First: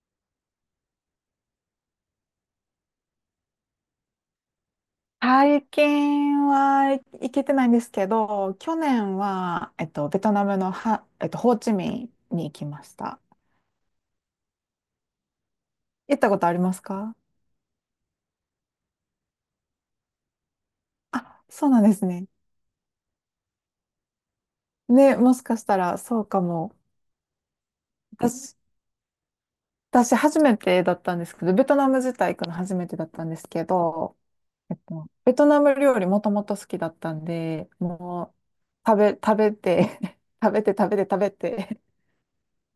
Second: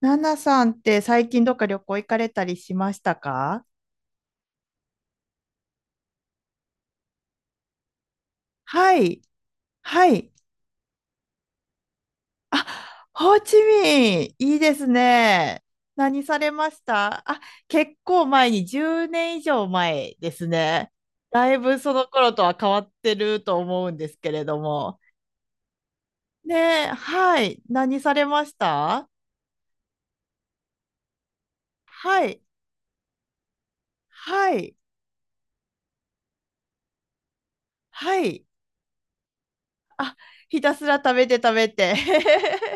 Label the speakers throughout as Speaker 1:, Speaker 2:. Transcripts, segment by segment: Speaker 1: ナナさんって最近どっか旅行行かれたりしましたか？
Speaker 2: 最近は行けてないんですけど、去
Speaker 1: は
Speaker 2: 年
Speaker 1: い。
Speaker 2: は、
Speaker 1: は
Speaker 2: ベ
Speaker 1: い。
Speaker 2: トナムのハ、えっと、ホーチミンに行き
Speaker 1: あ、
Speaker 2: ました。
Speaker 1: ホーチミン、いいですね。
Speaker 2: 行っ
Speaker 1: 何
Speaker 2: たこ
Speaker 1: さ
Speaker 2: と
Speaker 1: れ
Speaker 2: あり
Speaker 1: ま
Speaker 2: ま
Speaker 1: し
Speaker 2: すか？
Speaker 1: た？あ、結構前に、10年以上前ですね。
Speaker 2: あ、
Speaker 1: だい
Speaker 2: そう
Speaker 1: ぶ
Speaker 2: なん
Speaker 1: そ
Speaker 2: で
Speaker 1: の
Speaker 2: すね。
Speaker 1: 頃とは変わってると思うんですけれども。
Speaker 2: ね、もしかしたらそうか
Speaker 1: ね
Speaker 2: も。
Speaker 1: え、はい。何されまし
Speaker 2: 私、
Speaker 1: た？
Speaker 2: 私初めてだったんですけど、ベトナム自
Speaker 1: は
Speaker 2: 体
Speaker 1: い。
Speaker 2: 行くの初めてだったんですけど、
Speaker 1: はい。
Speaker 2: ベトナム料理もともと好きだったんで、
Speaker 1: は
Speaker 2: も
Speaker 1: い。
Speaker 2: う食べ、食べて
Speaker 1: あ、
Speaker 2: 食
Speaker 1: ひ
Speaker 2: べて
Speaker 1: たす
Speaker 2: 食
Speaker 1: ら
Speaker 2: べて
Speaker 1: 食
Speaker 2: 食
Speaker 1: べ
Speaker 2: べ
Speaker 1: て食べ
Speaker 2: て、
Speaker 1: て。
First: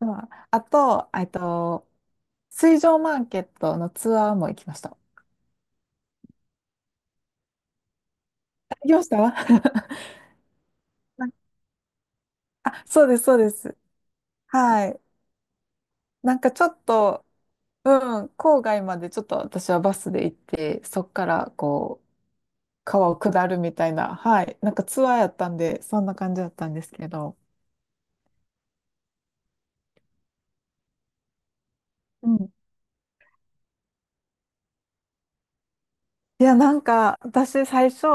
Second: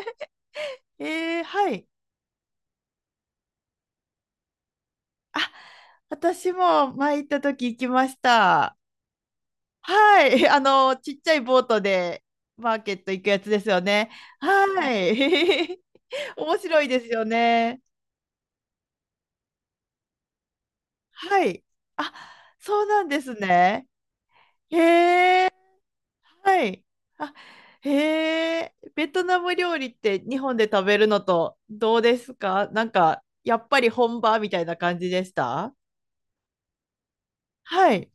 Speaker 2: まあ、あ と、
Speaker 1: えー、はい。
Speaker 2: 水上マーケットのツアーも行きました。行
Speaker 1: 私も前行った時行きました。
Speaker 2: きました
Speaker 1: はい。ちっちゃいボートでマー
Speaker 2: あ、
Speaker 1: ケッ
Speaker 2: そう
Speaker 1: ト
Speaker 2: で
Speaker 1: 行
Speaker 2: す、
Speaker 1: く
Speaker 2: そう
Speaker 1: やつ
Speaker 2: で
Speaker 1: です
Speaker 2: す。
Speaker 1: よね。
Speaker 2: は
Speaker 1: は
Speaker 2: い。
Speaker 1: い。
Speaker 2: な んか
Speaker 1: 面
Speaker 2: ちょ
Speaker 1: 白
Speaker 2: っ
Speaker 1: いですよ
Speaker 2: と、
Speaker 1: ね。
Speaker 2: うん、郊外までちょっと私はバスで行って、そっか
Speaker 1: は
Speaker 2: ら
Speaker 1: い。
Speaker 2: こう、
Speaker 1: あ、そうなん
Speaker 2: 川を
Speaker 1: です
Speaker 2: 下るみた
Speaker 1: ね。
Speaker 2: いな、はい。なん
Speaker 1: へ
Speaker 2: かツアー
Speaker 1: え、
Speaker 2: やったんで、そんな感じだっ
Speaker 1: は
Speaker 2: たんで
Speaker 1: い。
Speaker 2: すけ
Speaker 1: あ、
Speaker 2: ど。
Speaker 1: へえ、ベトナム料理って日本で食べるのとどうで
Speaker 2: う
Speaker 1: す
Speaker 2: ん。
Speaker 1: か？なんか、やっぱり本場みたいな感じでした？
Speaker 2: いや、なんか私最
Speaker 1: は
Speaker 2: 初、
Speaker 1: い。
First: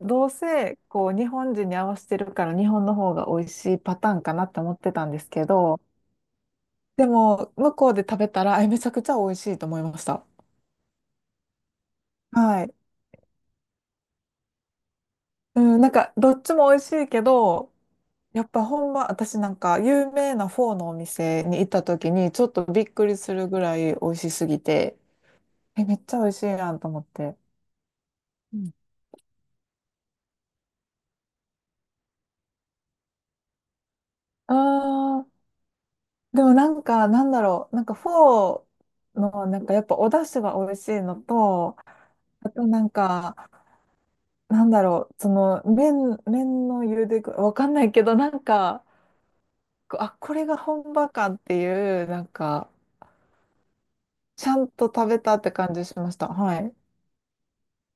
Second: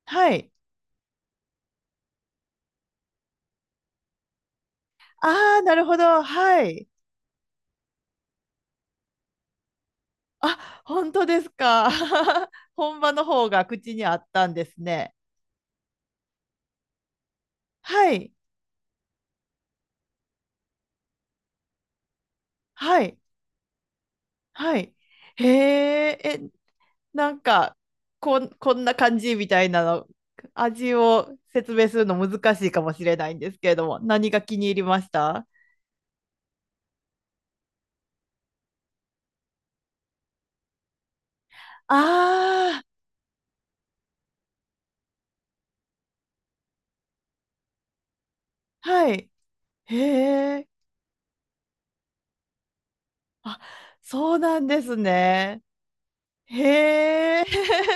Speaker 2: どう
Speaker 1: はい。
Speaker 2: せこう日本人に合わせてるから日本の方が美味しいパターンかなって思ってたんですけ
Speaker 1: ああ、な
Speaker 2: ど、
Speaker 1: るほど。はい。
Speaker 2: でも向こうで食べたら、えめちゃくちゃ美味しいと思いました。
Speaker 1: あ、本当ですか。
Speaker 2: はい。
Speaker 1: 本場の方が口にあったんですね。
Speaker 2: うん、なんか、どっちも美味しいけど、
Speaker 1: はい、
Speaker 2: やっぱほんま、私なんか、有名なフォーのお店に行った時に、ちょっとびっ
Speaker 1: は
Speaker 2: くり
Speaker 1: い、
Speaker 2: するぐらい美味しすぎ
Speaker 1: はい。
Speaker 2: て、
Speaker 1: へ
Speaker 2: え、めっち
Speaker 1: え、
Speaker 2: ゃ美味しい
Speaker 1: え、
Speaker 2: やんと思っ
Speaker 1: な
Speaker 2: て。
Speaker 1: んか、
Speaker 2: うん。
Speaker 1: こんな感じみたいなの、味を説明するの難しいかもしれないんですけれども、何が
Speaker 2: あ
Speaker 1: 気に入りまし
Speaker 2: ー、
Speaker 1: た？
Speaker 2: でもなんか、なんだろう、なんかフォーの、なんかやっぱお出汁が美味しいのと、あとな
Speaker 1: ああ
Speaker 2: んか、なんだろう、その、麺の茹で具、わかんないけど、なんか、
Speaker 1: ー、はい。へ
Speaker 2: あ、これが
Speaker 1: え、
Speaker 2: 本場かっていう、なんか、
Speaker 1: あ、そう
Speaker 2: ちゃ
Speaker 1: なん
Speaker 2: ん
Speaker 1: で
Speaker 2: と
Speaker 1: す
Speaker 2: 食べたって
Speaker 1: ね。
Speaker 2: 感じしました。はい。
Speaker 1: へえ、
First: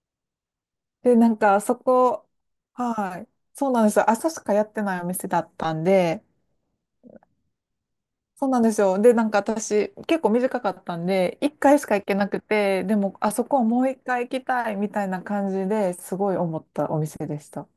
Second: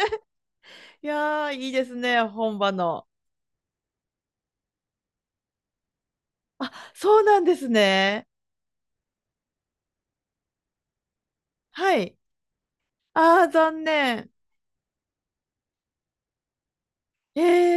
Speaker 1: い
Speaker 2: で、なん
Speaker 1: やー、
Speaker 2: か、
Speaker 1: いい
Speaker 2: そ
Speaker 1: ですね、
Speaker 2: こ、
Speaker 1: 本場の。
Speaker 2: はい。そうなんですよ。朝しかやってないお店だったんで、
Speaker 1: あ、そうなんですね。
Speaker 2: そうなんですよ。で、なんか私、結構短かったんで、1回し
Speaker 1: は
Speaker 2: か行け
Speaker 1: い。
Speaker 2: なくて、でも、あ
Speaker 1: あ
Speaker 2: そ
Speaker 1: あ、
Speaker 2: こはも
Speaker 1: 残
Speaker 2: う1回
Speaker 1: 念。
Speaker 2: 行きたいみたいな感じですごい思ったお店で
Speaker 1: え
Speaker 2: した。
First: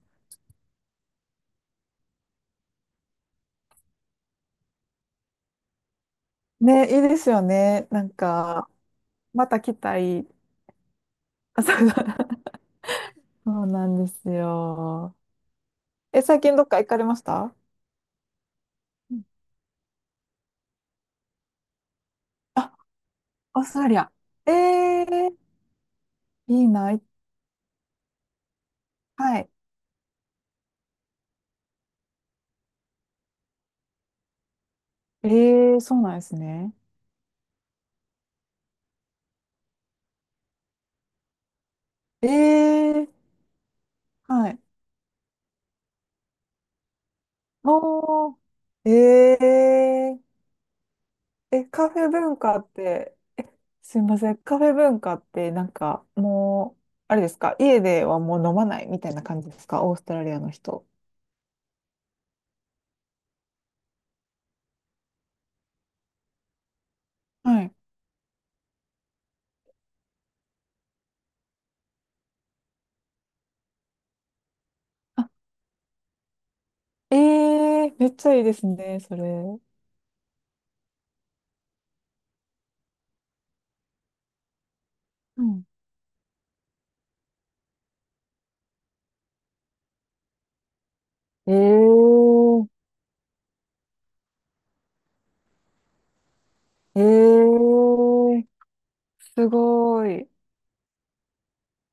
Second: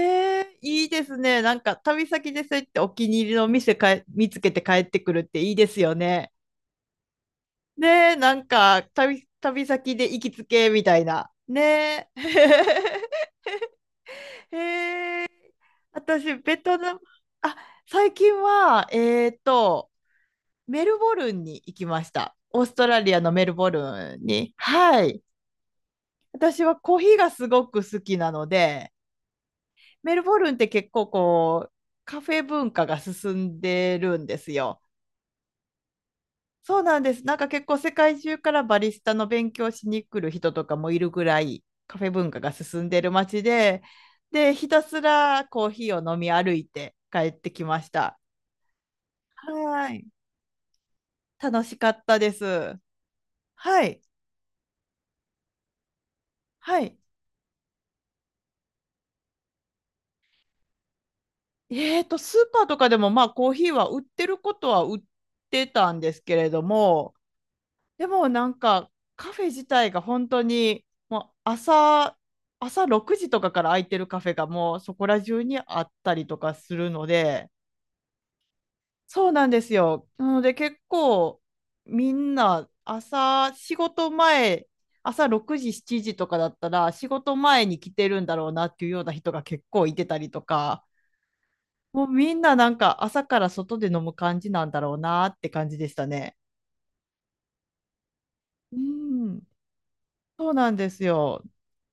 Speaker 1: え、いいですね。なんか旅先でそうやってお気に入りの店かえ見つけて帰ってくるっていいですよね。
Speaker 2: ね、いいですよね。なん
Speaker 1: ねえ、なん
Speaker 2: か、
Speaker 1: か
Speaker 2: また
Speaker 1: 旅
Speaker 2: 来
Speaker 1: 先
Speaker 2: た
Speaker 1: で行
Speaker 2: い。
Speaker 1: きつ けみたいな。
Speaker 2: あそう
Speaker 1: ねえ。
Speaker 2: そうなんですよ。え、
Speaker 1: 私、
Speaker 2: 最近
Speaker 1: ベ
Speaker 2: どっ
Speaker 1: ト
Speaker 2: か行
Speaker 1: ナ
Speaker 2: か
Speaker 1: ム、
Speaker 2: れました？
Speaker 1: あ、最近は、
Speaker 2: うん。
Speaker 1: メルボルンに行きました。オー
Speaker 2: あ、
Speaker 1: ストラリアのメル
Speaker 2: オー
Speaker 1: ボ
Speaker 2: ストラリア。
Speaker 1: ルン
Speaker 2: え
Speaker 1: に。はい。
Speaker 2: ー、い
Speaker 1: 私
Speaker 2: い
Speaker 1: はコー
Speaker 2: な。
Speaker 1: ヒーがすごく好きなので、
Speaker 2: はい。
Speaker 1: メルボルンって結構こう、カフェ文化が進んでるんですよ。
Speaker 2: ええ、そうなんですね。
Speaker 1: そうなんです。なんか結構世界中からバリスタの勉強しに来る人とかもいるぐらいカフェ文化が進んで
Speaker 2: ええ、
Speaker 1: る街で、
Speaker 2: は
Speaker 1: で、
Speaker 2: い。
Speaker 1: ひたすらコーヒーを飲み歩いて帰ってきました。
Speaker 2: お
Speaker 1: はい。
Speaker 2: ー、え、え、
Speaker 1: 楽
Speaker 2: え、
Speaker 1: しか
Speaker 2: カフ
Speaker 1: っ
Speaker 2: ェ
Speaker 1: たで
Speaker 2: 文化っ
Speaker 1: す。
Speaker 2: て、
Speaker 1: は
Speaker 2: す
Speaker 1: い。
Speaker 2: いません、カフェ文化ってなんかも
Speaker 1: は
Speaker 2: う、
Speaker 1: い。
Speaker 2: あれですか、家ではもう飲まないみたいな感じですか、オーストラリアの人。
Speaker 1: スーパーとかでもまあコーヒーは売ってることは売ってたんですけれども、
Speaker 2: はい。
Speaker 1: でもなんかカフェ自体が本当にもう朝6時とかから空いてるカフェがもうそこら
Speaker 2: あ、
Speaker 1: 中にあったりとかするの
Speaker 2: え、
Speaker 1: で、
Speaker 2: えめっちゃいいですね、それ。
Speaker 1: そうなんですよ。なので結構みんな朝仕事前、朝
Speaker 2: う
Speaker 1: 6
Speaker 2: ん。
Speaker 1: 時7時とかだったら仕事前に来てるんだろうなっていうような人が結構いてたりとか、
Speaker 2: ええ、
Speaker 1: もうみんななんか朝から外で飲む感じなんだろうなって感じでしたね。
Speaker 2: ええ、
Speaker 1: うん、
Speaker 2: すごい。
Speaker 1: そうなんですよ。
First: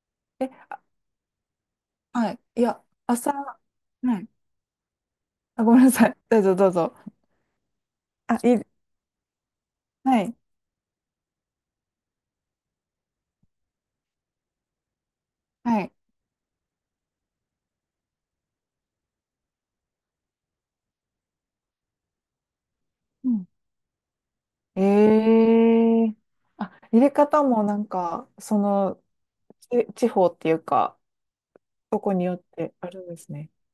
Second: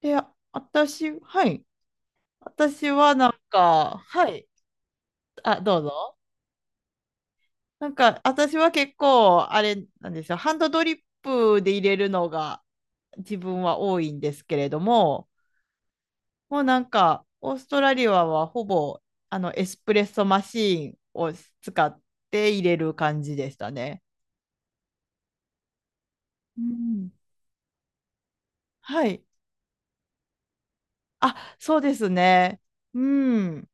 Speaker 1: で、あ、
Speaker 2: え、あ、
Speaker 1: 私、はい。
Speaker 2: はい。いや、
Speaker 1: 私はなん
Speaker 2: 朝、は
Speaker 1: か、は
Speaker 2: い。
Speaker 1: い。あ、
Speaker 2: あ、ご
Speaker 1: どう
Speaker 2: めんなさい。
Speaker 1: ぞ。
Speaker 2: どうぞどうぞ。
Speaker 1: なんか、
Speaker 2: あ、い
Speaker 1: 私
Speaker 2: い、
Speaker 1: は結構、あれなん
Speaker 2: は
Speaker 1: です
Speaker 2: い、
Speaker 1: よ。ハンドドリップで入れるのが自分は多いんですけれども、
Speaker 2: はい。
Speaker 1: もうなんか、オーストラリアはほぼ、エスプレッソマシーンを使って入れる感
Speaker 2: う
Speaker 1: じ
Speaker 2: ん、
Speaker 1: でしたね。
Speaker 2: ええ、
Speaker 1: う
Speaker 2: あ、入
Speaker 1: ん。
Speaker 2: れ方もなんか、その、
Speaker 1: はい。
Speaker 2: 地方っていうか、
Speaker 1: あ、そうで
Speaker 2: ど
Speaker 1: す
Speaker 2: こによっ
Speaker 1: ね。
Speaker 2: てあ
Speaker 1: う
Speaker 2: るんですね。
Speaker 1: ん。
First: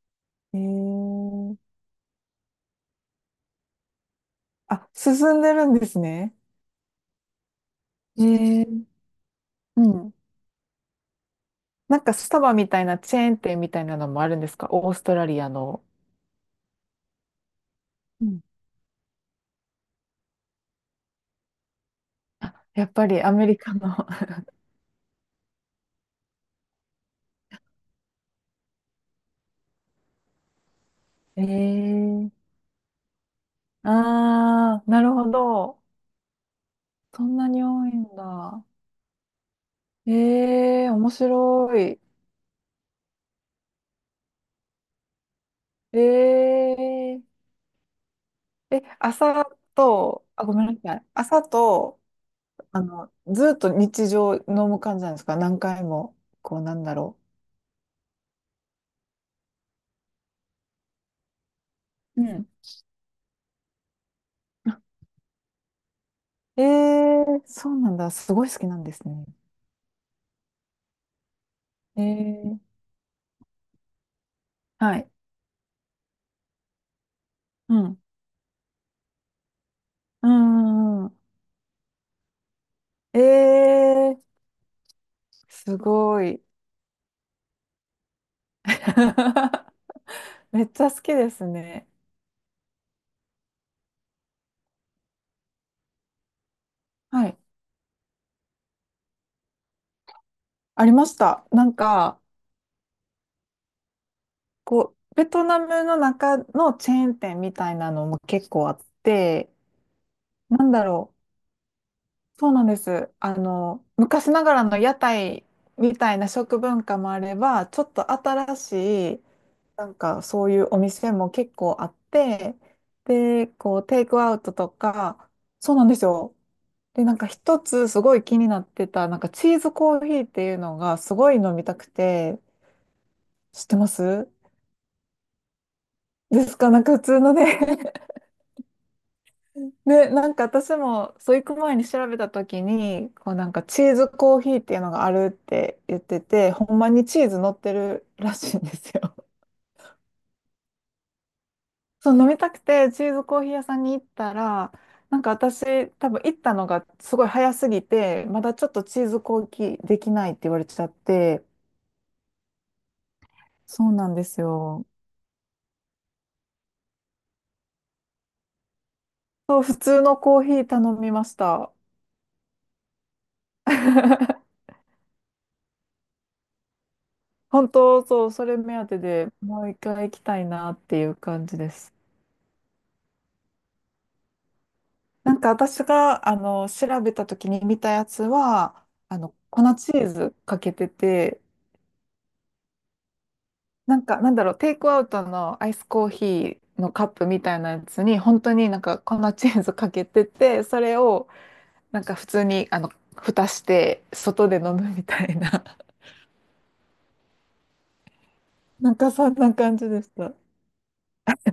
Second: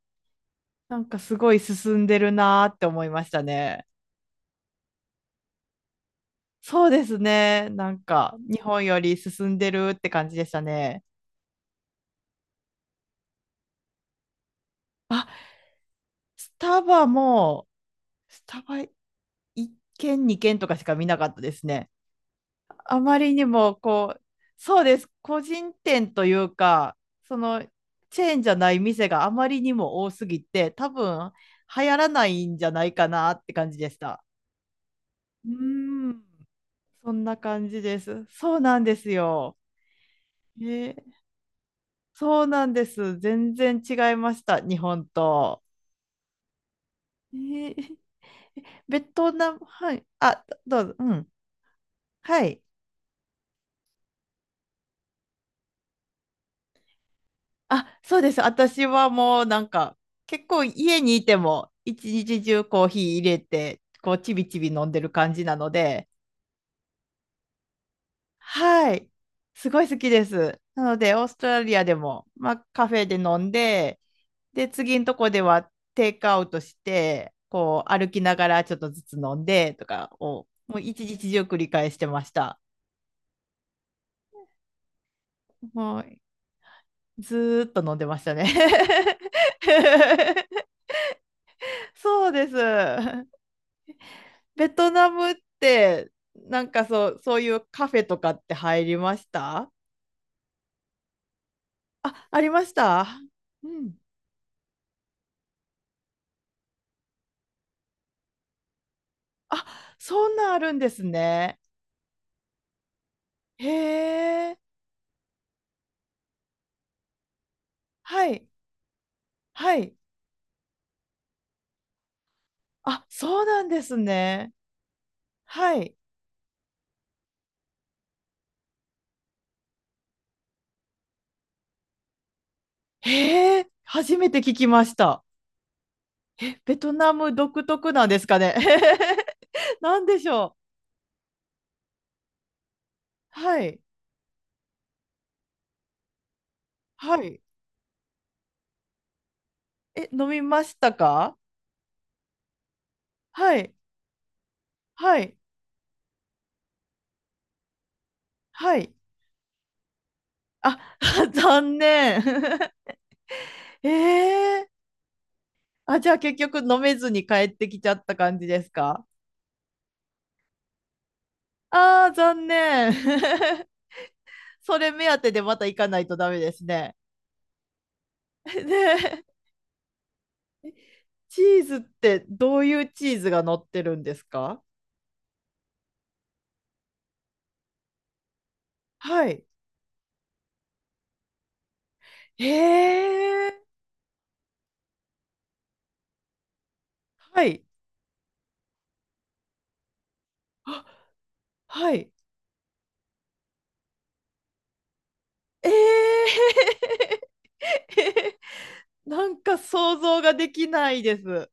Speaker 2: え
Speaker 1: なんかす
Speaker 2: え、
Speaker 1: ごい進んでるなーって思いましたね。
Speaker 2: あ、進んでるんですね。
Speaker 1: そうですね。なんか、日本
Speaker 2: ええ、
Speaker 1: より進んで
Speaker 2: う
Speaker 1: るって
Speaker 2: ん。
Speaker 1: 感じでしたね。
Speaker 2: なんかスタバみたいなチェーン店みたいなのもあるんですか？オーストラ
Speaker 1: あ、
Speaker 2: リアの。
Speaker 1: スタバも、
Speaker 2: うん。
Speaker 1: スタバ1軒、2軒とかしか見なかったですね。
Speaker 2: あ、やっ
Speaker 1: あ
Speaker 2: ぱ
Speaker 1: ま
Speaker 2: りア
Speaker 1: りに
Speaker 2: メリカ
Speaker 1: も、
Speaker 2: の。
Speaker 1: こう、そうです。個人店というか、その、チェーンじゃない店があまりにも多すぎて、多分、流行らな
Speaker 2: ええ、
Speaker 1: いんじゃないかなって感じでした。
Speaker 2: ああ、なるほ
Speaker 1: う
Speaker 2: ど。
Speaker 1: ーん、そ
Speaker 2: そ
Speaker 1: んな
Speaker 2: んなに
Speaker 1: 感じ
Speaker 2: 多い
Speaker 1: で
Speaker 2: ん
Speaker 1: す。そう
Speaker 2: だ。
Speaker 1: なんですよ。
Speaker 2: ええ、
Speaker 1: え
Speaker 2: 面
Speaker 1: ー
Speaker 2: 白い。
Speaker 1: そうなんです。全然違いました。日本と。
Speaker 2: え、え、
Speaker 1: えー
Speaker 2: え、
Speaker 1: ベト
Speaker 2: 朝
Speaker 1: ナム はい。
Speaker 2: と、あ、
Speaker 1: あ、
Speaker 2: ごめんな
Speaker 1: どう
Speaker 2: さ
Speaker 1: ぞ。
Speaker 2: い。
Speaker 1: うん。
Speaker 2: 朝と、
Speaker 1: はい。
Speaker 2: あの、ずっと日常飲む感じなんですか？何回も、こう、なんだろ
Speaker 1: あ、そうです。私はもうなんか、結構家にいても、一
Speaker 2: う。ん。う
Speaker 1: 日
Speaker 2: ん。
Speaker 1: 中コーヒー入れて、こう、ちびちび
Speaker 2: あ、
Speaker 1: 飲んでる感じなので、
Speaker 2: えーそうなんだ。すごい好きなんで
Speaker 1: は
Speaker 2: す
Speaker 1: い。
Speaker 2: ね。
Speaker 1: すごい好きです。なので、オーストラリアで
Speaker 2: え
Speaker 1: も、まあ、
Speaker 2: ー、
Speaker 1: カフェで飲んで、で、
Speaker 2: は
Speaker 1: 次の
Speaker 2: い。
Speaker 1: とこではテイクアウトして、
Speaker 2: う
Speaker 1: こう
Speaker 2: ん。
Speaker 1: 歩きながらちょっとずつ飲んでとか
Speaker 2: う
Speaker 1: を、もう
Speaker 2: んうん
Speaker 1: 一
Speaker 2: うん。
Speaker 1: 日中繰り返してました。
Speaker 2: ええ、す
Speaker 1: もう
Speaker 2: ごい。
Speaker 1: ずーっと飲んでましたね。
Speaker 2: めっちゃ好きですね。
Speaker 1: そうです。ベトナムって、なんか
Speaker 2: は
Speaker 1: そ
Speaker 2: い。
Speaker 1: ういうカフェとかって入りました？
Speaker 2: ありました。なんか、
Speaker 1: あ、ありました。うん。
Speaker 2: こう、ベトナムの中のチェーン店みたいなのも結構あって、
Speaker 1: あ、そんなんあ
Speaker 2: なん
Speaker 1: るん
Speaker 2: だ
Speaker 1: です
Speaker 2: ろう。
Speaker 1: ね。
Speaker 2: そうなんです。あ
Speaker 1: へ
Speaker 2: の、昔なが
Speaker 1: え。
Speaker 2: らの屋台みたいな食文化もあれば、ちょっと
Speaker 1: はい。
Speaker 2: 新しい、
Speaker 1: は
Speaker 2: な
Speaker 1: い。
Speaker 2: んかそういうお店も結構あって、
Speaker 1: あ、そう
Speaker 2: で、
Speaker 1: なん
Speaker 2: こ
Speaker 1: で
Speaker 2: う、
Speaker 1: す
Speaker 2: テイクアウ
Speaker 1: ね。
Speaker 2: トとか、そう
Speaker 1: は
Speaker 2: なん
Speaker 1: い。
Speaker 2: ですよ。で、なんか一つすごい気になってた、なんかチーズコーヒーっていうのがすごい飲みたくて、
Speaker 1: へ
Speaker 2: 知っ
Speaker 1: え、
Speaker 2: てま
Speaker 1: 初
Speaker 2: す
Speaker 1: めて聞きました。
Speaker 2: ですか？
Speaker 1: ベ
Speaker 2: なん
Speaker 1: ト
Speaker 2: か普
Speaker 1: ナ
Speaker 2: 通の
Speaker 1: ム
Speaker 2: ね、
Speaker 1: 独特なんですかね。なん
Speaker 2: で、
Speaker 1: で
Speaker 2: な
Speaker 1: し
Speaker 2: んか
Speaker 1: ょ
Speaker 2: 私も、そう行く前に調べた時に、こう
Speaker 1: う。
Speaker 2: なん
Speaker 1: は
Speaker 2: か
Speaker 1: い。
Speaker 2: チーズコーヒーっていうのがあるって言ってて、ほんまに
Speaker 1: は
Speaker 2: チーズ
Speaker 1: い。
Speaker 2: 乗ってるらしいんですよ。
Speaker 1: え、飲みましたか？
Speaker 2: そう、飲みたくてチーズコーヒー
Speaker 1: は
Speaker 2: 屋
Speaker 1: い。
Speaker 2: さんに行ったら、
Speaker 1: は
Speaker 2: なんか
Speaker 1: い。
Speaker 2: 私多分行ったのがすごい早すぎて、まだちょっ
Speaker 1: は
Speaker 2: と
Speaker 1: い。
Speaker 2: チーズコーヒーできないって言われ
Speaker 1: あ、
Speaker 2: ちゃっ て、
Speaker 1: 残念。
Speaker 2: そうなんです
Speaker 1: ええ、
Speaker 2: よ。
Speaker 1: あ、じゃあ結局飲めずに帰ってきちゃった感じですか？
Speaker 2: そう、普通のコーヒー頼みました。
Speaker 1: ああー、残念。それ目当てでまた行かないとダメですね。
Speaker 2: 本当、そう、それ 目当て
Speaker 1: ね
Speaker 2: でもう一回行きたいな
Speaker 1: え、
Speaker 2: っていう
Speaker 1: チ
Speaker 2: 感じ
Speaker 1: ー
Speaker 2: で
Speaker 1: ズっ
Speaker 2: す。
Speaker 1: てどういうチーズが乗ってるんですか？
Speaker 2: なんか私が、あの、調べた時に見たやつは、あ
Speaker 1: は
Speaker 2: の、
Speaker 1: い。
Speaker 2: 粉チーズかけてて、
Speaker 1: へえ、
Speaker 2: なんか、なんだろう、テイクアウトのアイスコーヒーのカップみ
Speaker 1: は
Speaker 2: たい
Speaker 1: い。
Speaker 2: なやつに、本当になんか粉チーズかけてて、そ
Speaker 1: あ、
Speaker 2: れを、
Speaker 1: は
Speaker 2: なん
Speaker 1: い。
Speaker 2: か普通に、あの、蓋して、外で飲むみたいな。
Speaker 1: ええ。
Speaker 2: なん か
Speaker 1: な
Speaker 2: そん
Speaker 1: ん
Speaker 2: な
Speaker 1: か
Speaker 2: 感じ
Speaker 1: 想
Speaker 2: でし
Speaker 1: 像が
Speaker 2: た。
Speaker 1: できないです。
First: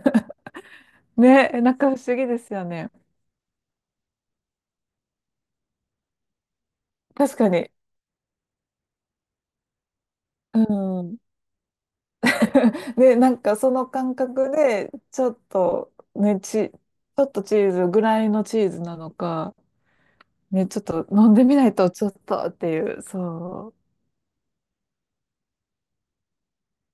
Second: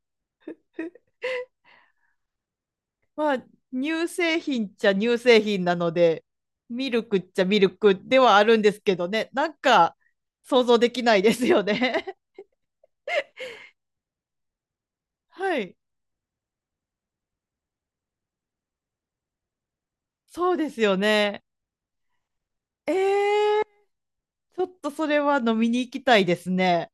Speaker 2: ね、なんか不思議ですよね。
Speaker 1: まあ、乳製品っちゃ乳製品なので、ミルクっ
Speaker 2: 確
Speaker 1: ちゃ
Speaker 2: か
Speaker 1: ミル
Speaker 2: に。
Speaker 1: クではあるんですけどね、なんか
Speaker 2: う
Speaker 1: 想像できな
Speaker 2: ん。
Speaker 1: いですよね。
Speaker 2: で、なんかその感覚で、
Speaker 1: はい。
Speaker 2: ちょっとチーズぐらいのチーズなのか、
Speaker 1: そう
Speaker 2: ね、
Speaker 1: で
Speaker 2: ち
Speaker 1: す
Speaker 2: ょっ
Speaker 1: よ
Speaker 2: と飲ん
Speaker 1: ね。
Speaker 2: でみないとちょっとっていう、
Speaker 1: ええ、
Speaker 2: そ
Speaker 1: ちょっとそれは飲みに行きたいですね。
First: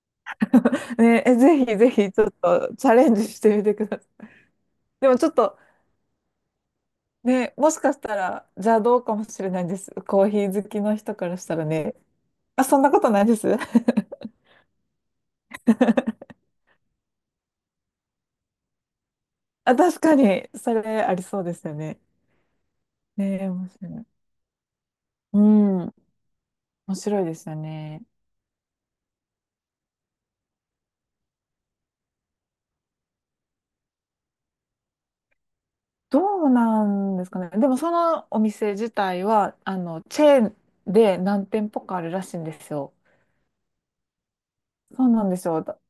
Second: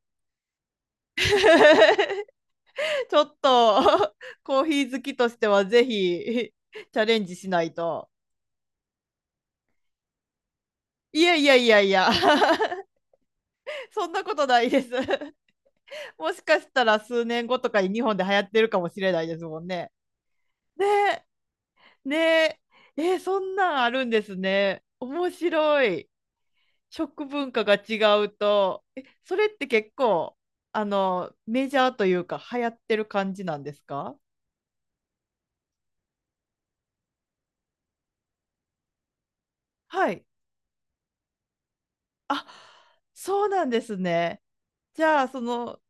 Speaker 2: う。ね、え、ぜひぜひちょっとチャレ
Speaker 1: ち
Speaker 2: ン
Speaker 1: ょ
Speaker 2: ジ
Speaker 1: っ
Speaker 2: してみてくださ
Speaker 1: と
Speaker 2: い。
Speaker 1: コーヒー好
Speaker 2: で
Speaker 1: き
Speaker 2: もち
Speaker 1: と
Speaker 2: ょっ
Speaker 1: して
Speaker 2: と
Speaker 1: はぜひチャレンジし
Speaker 2: ね、
Speaker 1: な
Speaker 2: も
Speaker 1: い
Speaker 2: しかし
Speaker 1: と。
Speaker 2: たら邪道かもしれないです。コーヒー好きの人
Speaker 1: い
Speaker 2: か
Speaker 1: や
Speaker 2: ら
Speaker 1: い
Speaker 2: し
Speaker 1: や
Speaker 2: たら
Speaker 1: いやい
Speaker 2: ね。
Speaker 1: や、
Speaker 2: あ、そん なことないです。
Speaker 1: そんなことないです。もしかしたら数年後とかに日本で流行ってるかもしれないですもん
Speaker 2: あ、
Speaker 1: ね。
Speaker 2: 確かに、それあり
Speaker 1: ね
Speaker 2: そうですよね。
Speaker 1: え、ねえ、そ
Speaker 2: ねえ、
Speaker 1: ん
Speaker 2: 面
Speaker 1: なんあ
Speaker 2: 白
Speaker 1: る
Speaker 2: い。
Speaker 1: んですね。面
Speaker 2: う
Speaker 1: 白
Speaker 2: ん、
Speaker 1: い。
Speaker 2: 面白い
Speaker 1: 食
Speaker 2: です
Speaker 1: 文
Speaker 2: よ
Speaker 1: 化が違
Speaker 2: ね。
Speaker 1: うと、それって結構、メジャーというか、流行ってる感じなんですか？
Speaker 2: どうなんですかね。でもそのお店自体は、あの、
Speaker 1: は
Speaker 2: チ
Speaker 1: い。
Speaker 2: ェーンで何店舗かあるらしいん
Speaker 1: あ、
Speaker 2: ですよ。
Speaker 1: そうなんですね。じ
Speaker 2: そう
Speaker 1: ゃ
Speaker 2: な
Speaker 1: あ、
Speaker 2: んですよ。だ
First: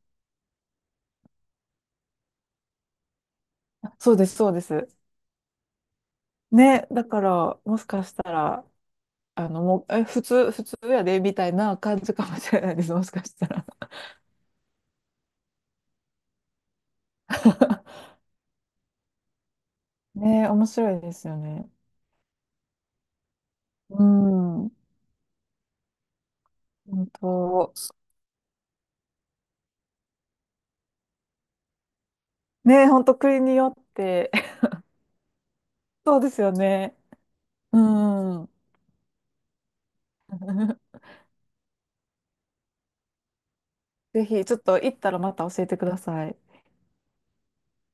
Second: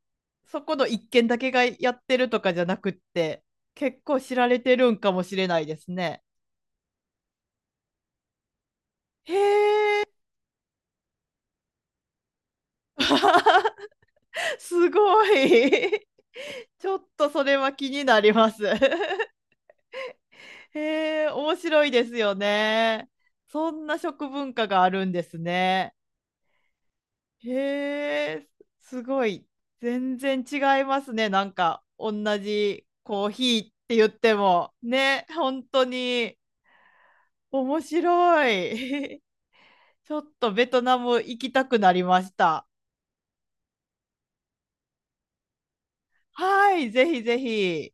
Speaker 1: そこの一軒だけがやってるとかじゃなくって、結
Speaker 2: そう
Speaker 1: 構
Speaker 2: で
Speaker 1: 知
Speaker 2: す、
Speaker 1: ら
Speaker 2: そう
Speaker 1: れ
Speaker 2: で
Speaker 1: て
Speaker 2: す。
Speaker 1: るんかもしれないですね。
Speaker 2: ね、だから、もしかしたら、
Speaker 1: へ
Speaker 2: あの、もう、え、
Speaker 1: え。
Speaker 2: 普通やで、みたいな感じかもしれないです、もしかしたら。
Speaker 1: すごい。 ちょっとそれは気に なります。
Speaker 2: ね、面白いで
Speaker 1: へえ、
Speaker 2: すよ
Speaker 1: 面
Speaker 2: ね。
Speaker 1: 白いですよね。そんな
Speaker 2: う
Speaker 1: 食文化
Speaker 2: ん、
Speaker 1: があるんですね。
Speaker 2: 本
Speaker 1: へ
Speaker 2: 当。
Speaker 1: え、すごい。全然違いますね。なんか同じ
Speaker 2: ね、本当
Speaker 1: コー
Speaker 2: 国
Speaker 1: ヒ
Speaker 2: に
Speaker 1: ーっ
Speaker 2: よっ
Speaker 1: て言っ
Speaker 2: て、
Speaker 1: て もね、本当
Speaker 2: そうで
Speaker 1: に
Speaker 2: すよね。う
Speaker 1: 面
Speaker 2: ん。
Speaker 1: 白い。ちょっとベトナ ム行きたくなりました。
Speaker 2: ぜひ、ちょっと行ったらまた教えてください。
Speaker 1: はい、ぜひぜひ。